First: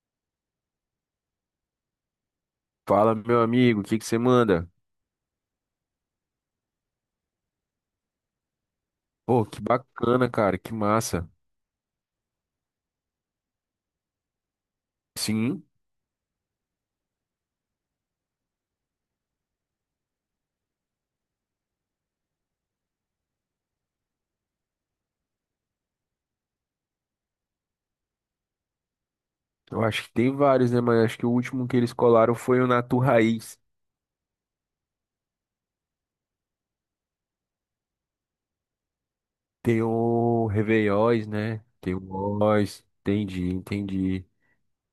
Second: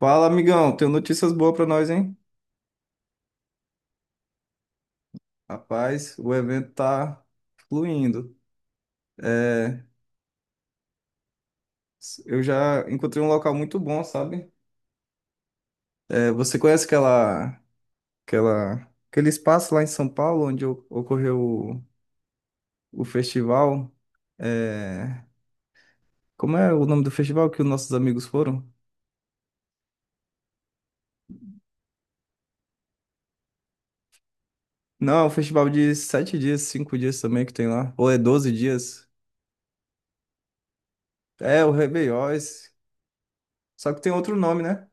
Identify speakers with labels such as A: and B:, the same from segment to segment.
A: Fala, amigão. Tenho notícias boas pra nós, hein?
B: Fala, meu amigo, o que que você manda?
A: Rapaz, o evento tá fluindo.
B: Pô, que
A: É,
B: bacana, cara, que massa.
A: eu já encontrei um local muito bom, sabe?
B: Sim,
A: Você conhece aquela, aquela, aquele espaço lá em São Paulo onde ocorreu o festival? É, Como é o nome do festival que os nossos amigos foram?
B: eu acho que tem vários, né? Mas acho que o último que eles colaram foi o Natu Raiz.
A: Não, é um festival de 7 dias, 5 dias também que tem lá. Ou é 12 dias?
B: Tem o Réveillóis, né?
A: É o
B: Tem o
A: Rebeiões.
B: Oz, entendi,
A: Só que tem
B: entendi.
A: outro nome, né?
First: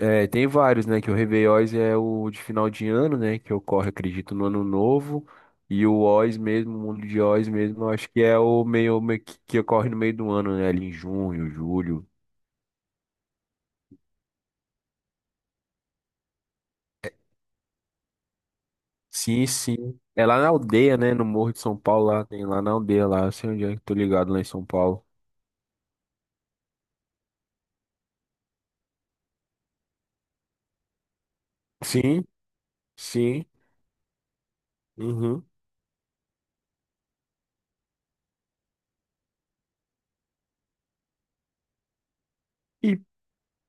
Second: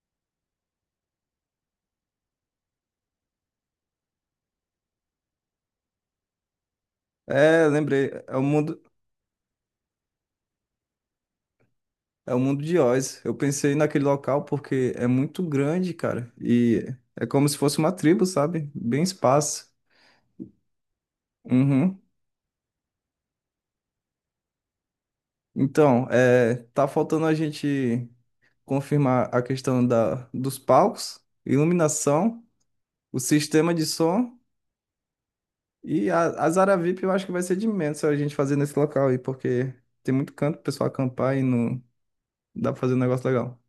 B: É, tem vários, né? Que o Réveillóis é o de final de ano, né? Que ocorre, acredito, no ano novo. E o Oz mesmo, o mundo de Oz
A: É,
B: mesmo, eu acho
A: lembrei.
B: que é o meio, meio que ocorre no meio do ano, né? Ali em junho, julho.
A: É o mundo de Oz. Eu pensei naquele local porque é muito grande, cara. E é como se fosse uma tribo, sabe? Bem
B: Sim,
A: espaço.
B: sim. É lá na aldeia, né? No Morro de São
A: Uhum.
B: Paulo, lá tem lá na aldeia, lá. Eu sei onde é que tô ligado lá em São Paulo.
A: Então, é, tá faltando a gente confirmar a questão dos palcos,
B: Sim,
A: iluminação, o
B: sim.
A: sistema de som
B: Uhum.
A: e a Zara VIP eu acho que vai ser de menos a gente fazer nesse local aí, porque tem muito canto pro pessoal acampar e não dá pra fazer um
B: E,
A: negócio legal.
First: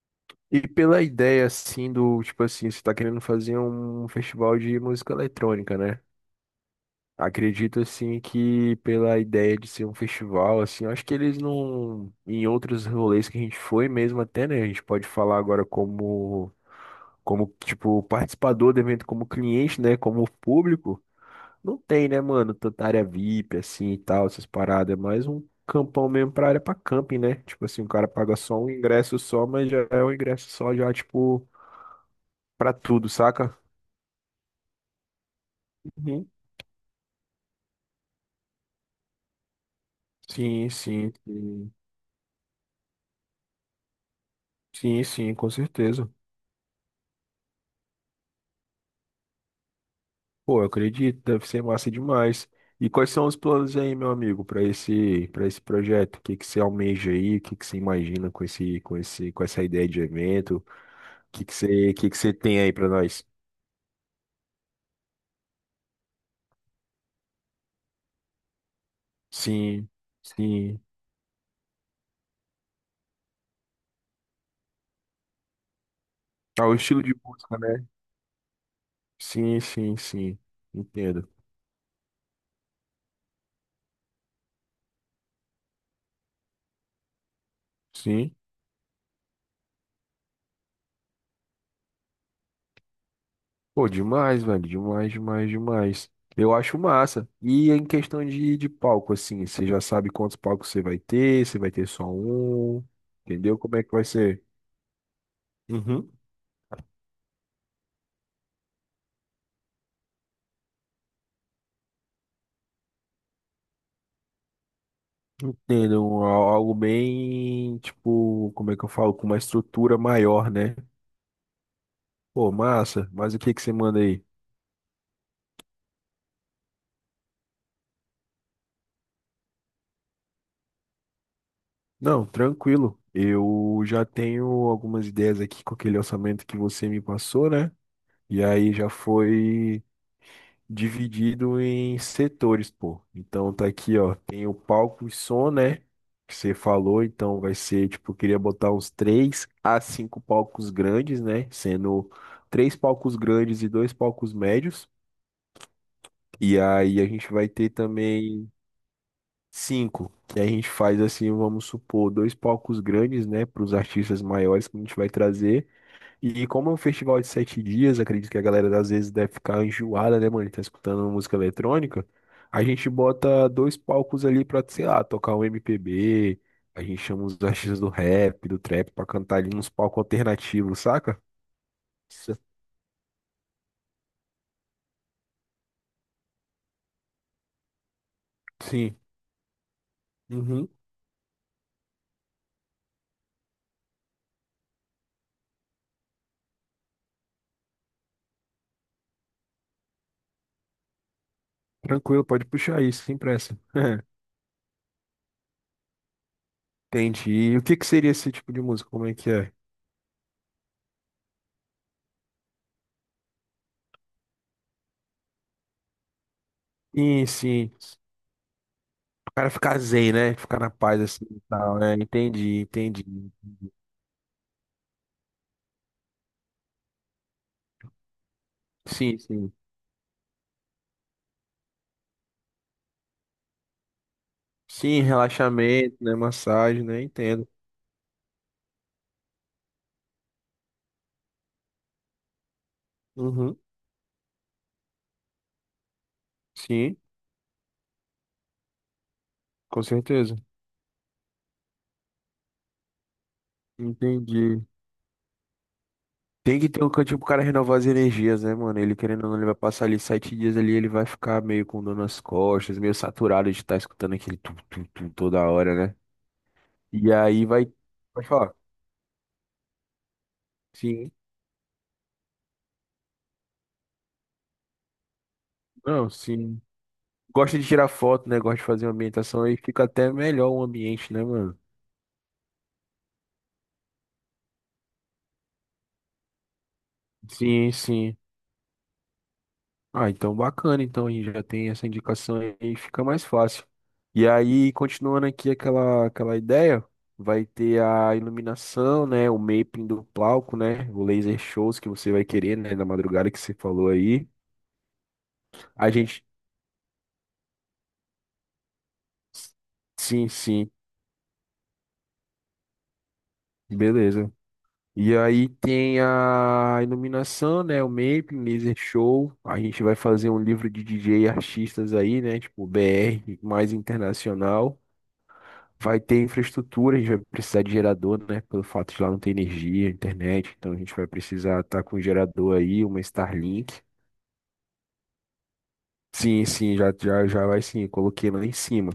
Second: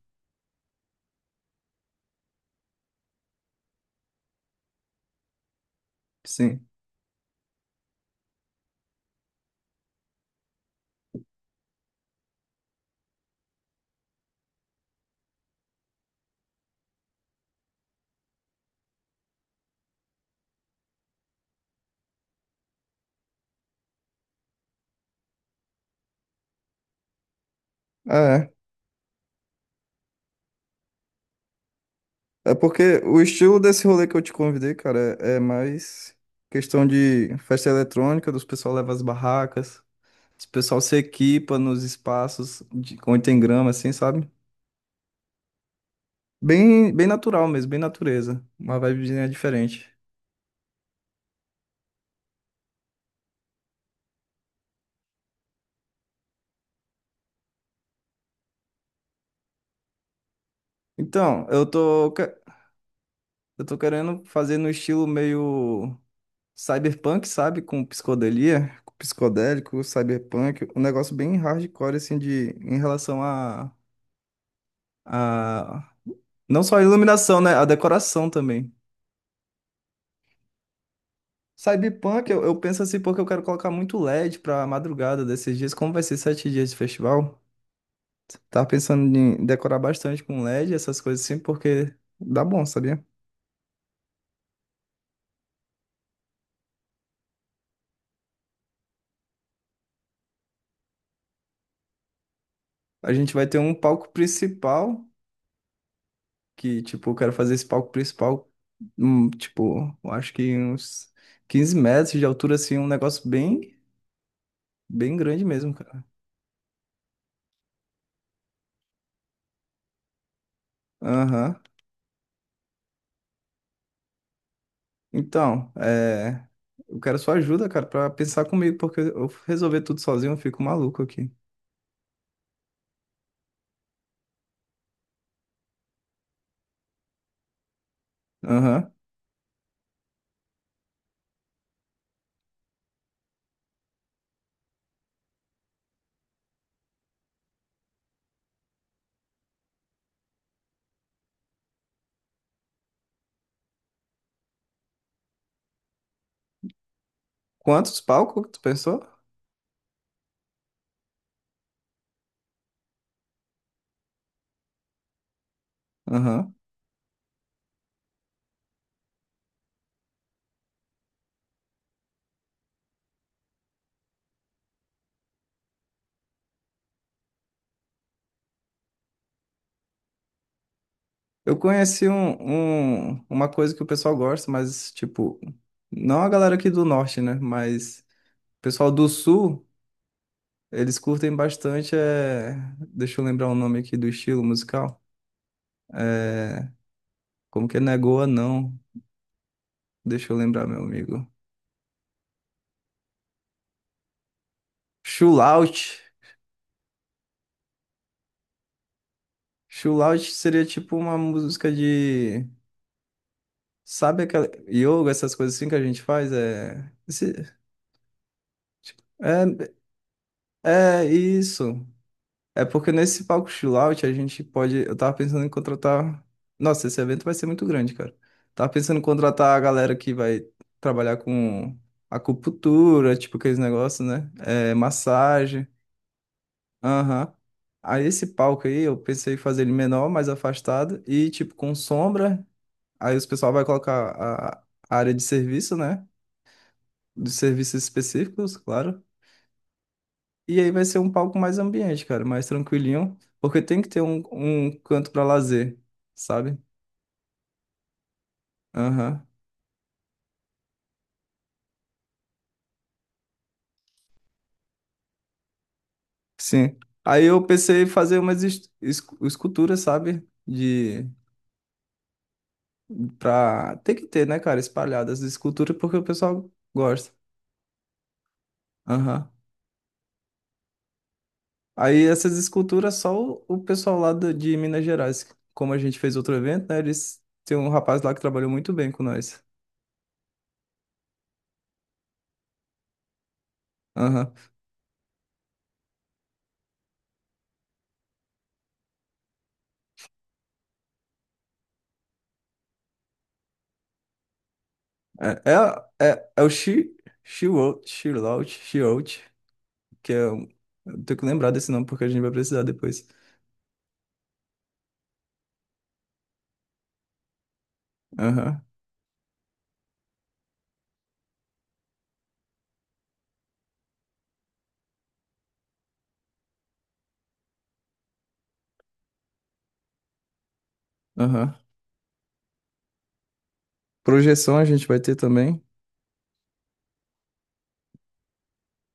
B: e pela ideia, assim, tipo assim, você tá querendo fazer um festival de música eletrônica, né?
A: Sim,
B: Acredito, assim, que pela ideia de ser um festival, assim, eu acho que eles não. Em outros rolês que a gente foi mesmo, até, né? A gente pode falar agora como. Como, tipo, participador do evento, como cliente, né? Como público. Não tem, né, mano, tanta área VIP, assim, e tal, essas paradas. É mais um campão mesmo pra área pra camping, né? Tipo assim, o cara paga
A: é.
B: só um ingresso só, mas já é um ingresso só, já, tipo,
A: É
B: pra
A: porque
B: tudo,
A: o
B: saca?
A: estilo desse rolê que eu te convidei, cara, é mais
B: Uhum.
A: questão de festa eletrônica, dos pessoal leva as barracas, os
B: Sim,
A: pessoal se
B: sim,
A: equipa
B: sim,
A: nos espaços de, onde tem grama, assim, sabe?
B: sim, sim, com certeza.
A: Bem, bem natural mesmo, bem natureza, uma vibezinha diferente.
B: Pô, eu acredito, deve ser massa demais. E quais são os planos aí, meu amigo, para esse projeto? O que que você almeja aí? O que que você imagina com essa ideia de evento? O que
A: Então,
B: que você, o que que você tem aí pra nós?
A: eu tô querendo fazer no estilo meio cyberpunk, sabe? Com psicodelia, com psicodélico,
B: Sim,
A: cyberpunk,
B: sim.
A: um negócio bem hardcore, assim, de, em relação a a- Não
B: Ah, o
A: só a
B: estilo de
A: iluminação, né?
B: música,
A: A
B: né?
A: decoração também.
B: Sim, sim, sim. Entendo.
A: Cyberpunk, eu penso assim porque eu quero colocar muito LED pra madrugada desses dias. Como vai ser 7 dias de festival?
B: Sim.
A: Tava pensando em decorar bastante com LED, essas coisas assim, porque dá bom, sabia?
B: Pô, demais, velho. Demais, demais, demais. Eu acho massa. E em questão de palco, assim, você já sabe quantos palcos você vai ter só um,
A: A gente vai ter
B: entendeu?
A: um
B: Como é que vai
A: palco
B: ser?
A: principal,
B: Uhum.
A: que, tipo, eu quero fazer esse palco principal, tipo, eu acho que uns 15 metros de altura, assim, um negócio bem, bem grande mesmo, cara.
B: Entendo. Algo bem, tipo, como é que eu falo? Com uma estrutura maior, né?
A: Aham.
B: Pô, massa. Mas o que que você manda aí?
A: Então, é, eu quero sua ajuda, cara, pra pensar comigo, porque eu resolver tudo sozinho, eu fico maluco aqui.
B: Não, tranquilo. Eu já tenho algumas ideias aqui com aquele orçamento que você me passou, né? E aí já
A: Aham.
B: foi dividido em setores, pô. Então tá aqui, ó. Tem o palco e som, né? Que você falou. Então vai ser, tipo, eu queria botar uns três a cinco palcos grandes, né? Sendo três palcos grandes e dois palcos médios. E aí a gente vai ter
A: Quantos palcos
B: também
A: que tu pensou?
B: cinco. Que a gente faz assim, vamos supor, dois palcos grandes, né? Para os artistas maiores que a gente vai trazer. E
A: Aham.
B: como é um festival de 7 dias, acredito que a galera às vezes deve ficar enjoada, né, mano? Tá escutando música eletrônica. A gente bota dois palcos ali pra, sei lá, tocar um MPB. A gente chama os artistas do rap, do trap, pra cantar ali nos palcos alternativos, saca?
A: Eu conheci
B: Isso.
A: uma coisa que o pessoal gosta, mas, tipo, não a galera aqui do norte, né? Mas o pessoal
B: Sim.
A: do sul,
B: Uhum.
A: eles curtem bastante. É... Deixa eu lembrar o nome aqui do estilo musical. Como que é Negoa, não? Deixa eu lembrar, meu amigo.
B: Tranquilo, pode puxar isso, sem pressa.
A: Chulaut.
B: Entendi. E o que que seria esse tipo de música? Como é que é?
A: Chulaut seria tipo uma música de. Sabe aquela yoga, essas coisas assim que a gente faz? É,
B: Sim, sim.
A: tipo,
B: O
A: é,
B: cara ficar zen, né? Ficar na paz
A: é
B: assim e tal,
A: isso.
B: né? Entendi,
A: É porque
B: entendi.
A: nesse palco chill out a gente pode. Eu tava pensando em contratar. Nossa, esse evento vai ser muito grande, cara. Tava pensando em
B: Sim, sim.
A: contratar a galera que vai trabalhar com acupuntura, tipo aqueles negócios, né? É,
B: Sim,
A: massagem.
B: relaxamento, né? Massagem, né?
A: Aham.
B: Entendo.
A: Aí esse palco aí eu pensei em fazer ele menor, mais afastado e tipo com sombra. Aí os pessoal
B: Uhum.
A: vai colocar a a área de serviço, né?
B: Sim,
A: Dos serviços específicos, claro.
B: com certeza.
A: E aí vai ser um palco mais ambiente, cara, mais tranquilinho, porque tem que ter
B: Entendi.
A: um canto para lazer, sabe?
B: Tem que ter um cantinho pro cara renovar as energias, né, mano? Ele querendo
A: Aham,
B: ou não, ele vai passar ali 7 dias ali, ele vai ficar meio com dor nas costas, meio saturado de estar escutando aquele tum, tum, tum toda hora, né?
A: sim.
B: E
A: Aí eu
B: aí vai.
A: pensei em fazer
B: Pode falar.
A: esculturas, sabe?
B: Sim.
A: Tem que ter, né, cara, espalhadas de escultura, porque o
B: Não,
A: pessoal
B: sim.
A: gosta.
B: Gosta de tirar foto, né? Gosta de fazer uma
A: Aham.
B: ambientação aí, fica até melhor o ambiente, né, mano?
A: Aí essas esculturas, só o pessoal lá de Minas Gerais, como a gente fez outro evento, né, eles, tem um
B: Sim,
A: rapaz lá
B: sim.
A: que trabalhou muito bem com nós.
B: Ah, então bacana, então aí já tem essa indicação aí, fica mais fácil. E
A: Aham.
B: aí, continuando aqui aquela ideia, vai ter a iluminação, né, o mapping do palco, né, o laser shows que você vai querer, né, na madrugada que você falou aí.
A: É,
B: A gente,
A: é o She Wrote, que
B: sim,
A: é.
B: sim,
A: Eu tenho que lembrar desse nome porque a gente vai precisar depois.
B: beleza. E aí tem a iluminação, né, o mapping,
A: Aham,
B: laser show. A gente vai fazer um livro de DJ e artistas aí, né, tipo BR mais internacional. Vai ter infraestrutura, a gente vai precisar de gerador, né? Pelo fato de lá não ter energia, internet, então a gente vai
A: aham.
B: precisar estar com um gerador aí, uma Starlink.
A: Projeção a gente vai ter também.
B: Sim, sim, já, já, já vai sim, coloquei lá em cima.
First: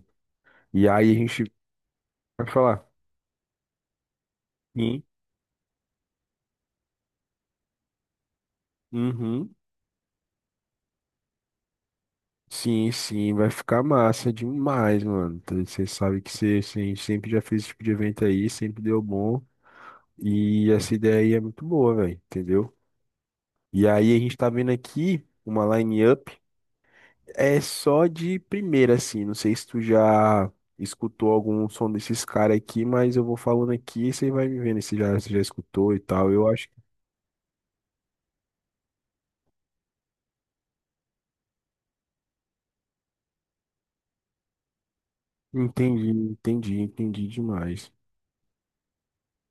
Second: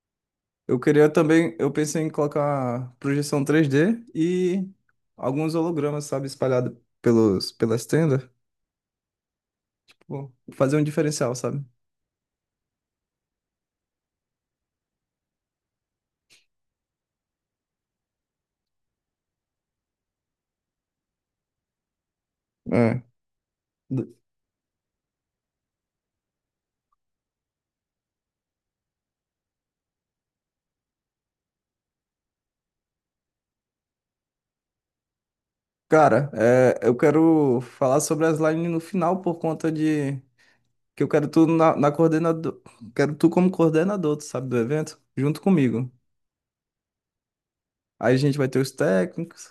A: Eu
B: E
A: queria
B: aí a gente
A: também. Eu pensei em
B: vai falar,
A: colocar projeção 3D e
B: sim,
A: alguns hologramas, sabe, espalhados pelas tendas.
B: uhum,
A: Pô, fazer um diferencial, sabe?
B: sim, sim, vai ficar massa demais, mano. Então, você sabe que você sempre já fez esse tipo de evento aí, sempre deu bom. E essa ideia aí é muito boa, velho, entendeu?
A: É.
B: E aí
A: Do-
B: a gente tá vendo aqui uma line-up. É só de primeira, assim. Não sei se tu já escutou algum som desses caras aqui, mas eu vou falando aqui e você vai me vendo se já escutou e
A: Cara,
B: tal. Eu acho que
A: eu quero falar sobre as lines no final por conta de. Que eu quero tu na coordenador. Quero tu como coordenador, tu sabe, do evento, junto comigo.
B: entendi, entendi, entendi demais.
A: Aí a gente vai ter os técnicos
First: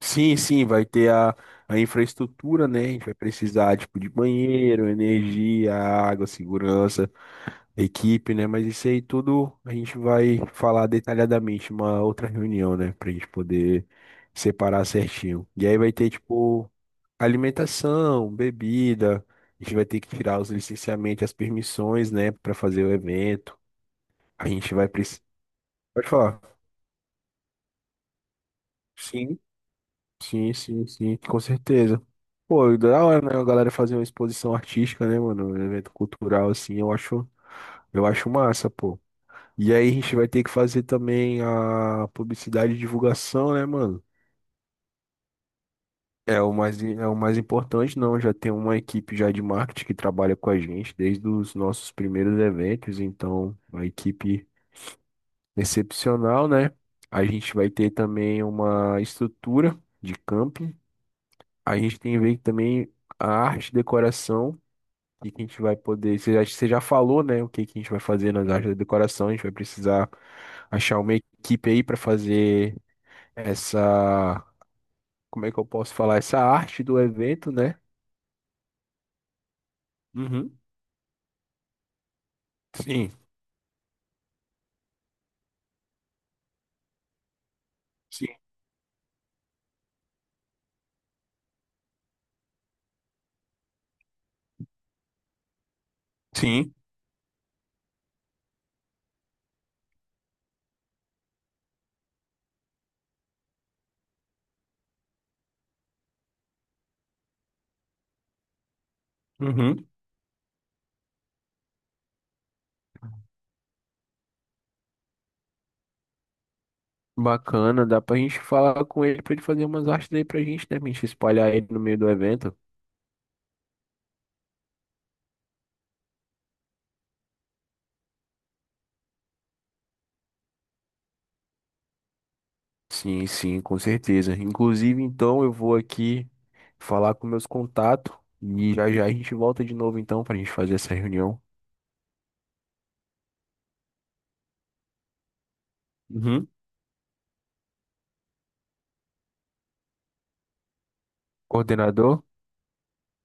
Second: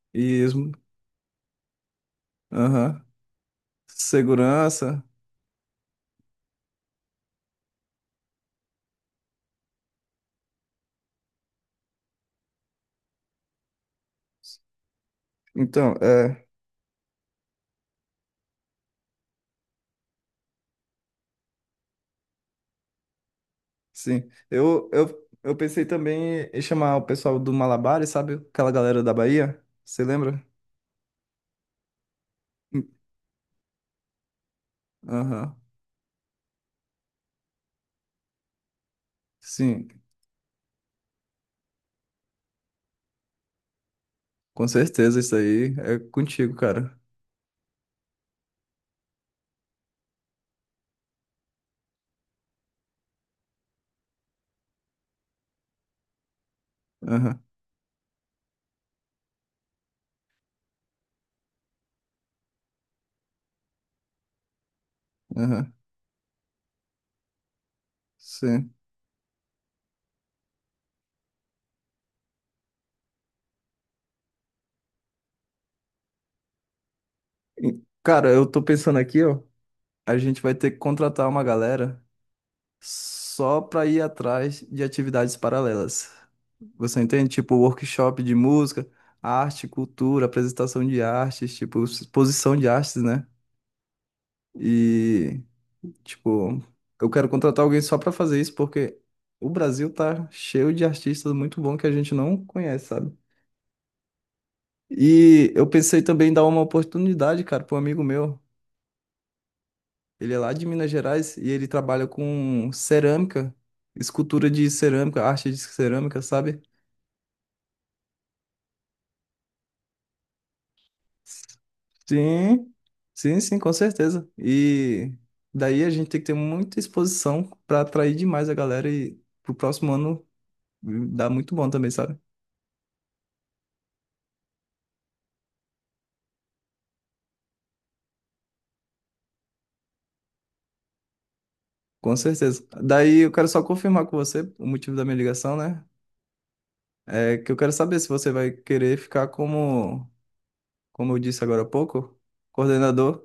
B: Sim,
A: e
B: sim, vai ter a infraestrutura, né? A
A: aham,
B: gente vai precisar, tipo, de banheiro,
A: segurança.
B: energia, água, segurança, equipe, né? Mas isso aí tudo a gente vai falar detalhadamente em uma outra reunião, né? Pra gente poder separar certinho. E aí vai
A: Então,
B: ter,
A: é,
B: tipo, alimentação, bebida, a gente vai ter que tirar os licenciamentos, as permissões, né, para fazer o evento.
A: sim.
B: A gente vai precisar.
A: Eu pensei
B: Pode falar.
A: também em chamar o pessoal do Malabares, sabe? Aquela galera da
B: Sim,
A: Bahia. Você lembra?
B: sim, sim, sim, com certeza. Pô,
A: Hum,
B: da hora, né, a galera fazer uma exposição artística, né, mano,
A: Aham.
B: um evento cultural assim, eu acho massa, pô. E
A: Sim,
B: aí a gente vai ter que fazer também a publicidade e divulgação, né, mano?
A: com certeza isso aí é
B: É o
A: contigo,
B: mais,
A: cara.
B: é o mais importante, não. Já tem uma equipe já de marketing que trabalha com a gente desde os nossos primeiros eventos, então, uma equipe excepcional, né? A
A: Aham,
B: gente vai ter também uma estrutura de camping. A gente tem que ver também a arte e decoração, o que que a gente
A: aham.
B: vai poder. Você já falou, né? O que que a gente vai fazer nas artes
A: Sim.
B: de decoração. A gente vai precisar achar uma equipe aí para fazer essa. Como é que eu posso falar? Essa arte do evento, né?
A: E, cara, eu tô pensando aqui, ó. A gente vai
B: Uhum.
A: ter que contratar uma galera
B: Sim.
A: só para ir atrás de atividades paralelas. Você entende? Tipo, workshop de
B: Sim.
A: música, arte, cultura, apresentação de artes, tipo, exposição de artes, né? E, tipo,
B: Sim.
A: eu quero contratar alguém só para fazer isso, porque o Brasil tá cheio de artistas muito bons que a gente não conhece, sabe? E eu pensei também em dar uma oportunidade, cara, para um amigo meu.
B: Uhum.
A: Ele é lá de Minas Gerais e ele trabalha com cerâmica, escultura de cerâmica, arte de cerâmica, sabe?
B: Bacana, dá pra gente falar com ele pra ele fazer umas artes aí pra gente, né? Pra gente espalhar ele no meio do evento.
A: Sim, sim, sim, com certeza. E daí a gente tem que ter muita exposição para atrair demais a galera e pro próximo ano dá muito bom também, sabe?
B: Sim, sim, com certeza. Inclusive, então, eu vou aqui falar com meus contatos e já já a gente volta de novo, então, pra gente fazer essa reunião.
A: Com certeza. Daí eu quero só confirmar com você o motivo da minha ligação, né?
B: Uhum.
A: É que eu quero saber se você vai querer ficar como, como eu disse agora há pouco,
B: Coordenador?
A: coordenador.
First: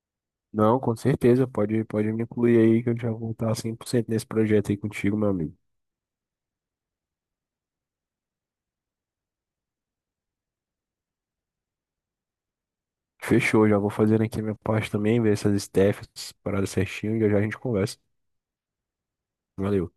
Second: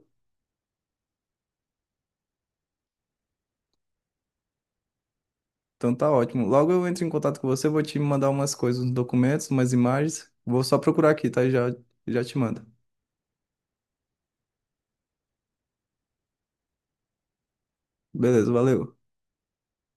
B: Não, com certeza. Pode me incluir aí que eu já vou estar 100% nesse projeto aí contigo, meu amigo.
A: Então tá ótimo. Logo eu entro em contato com você, vou te mandar umas coisas, uns documentos, umas imagens. Vou só procurar aqui, tá? E já, já te mando.
B: Fechou, já vou fazendo aqui a minha parte também, ver essas staffs, essas paradas certinho e já já a gente conversa.
A: Beleza, valeu.
B: Valeu.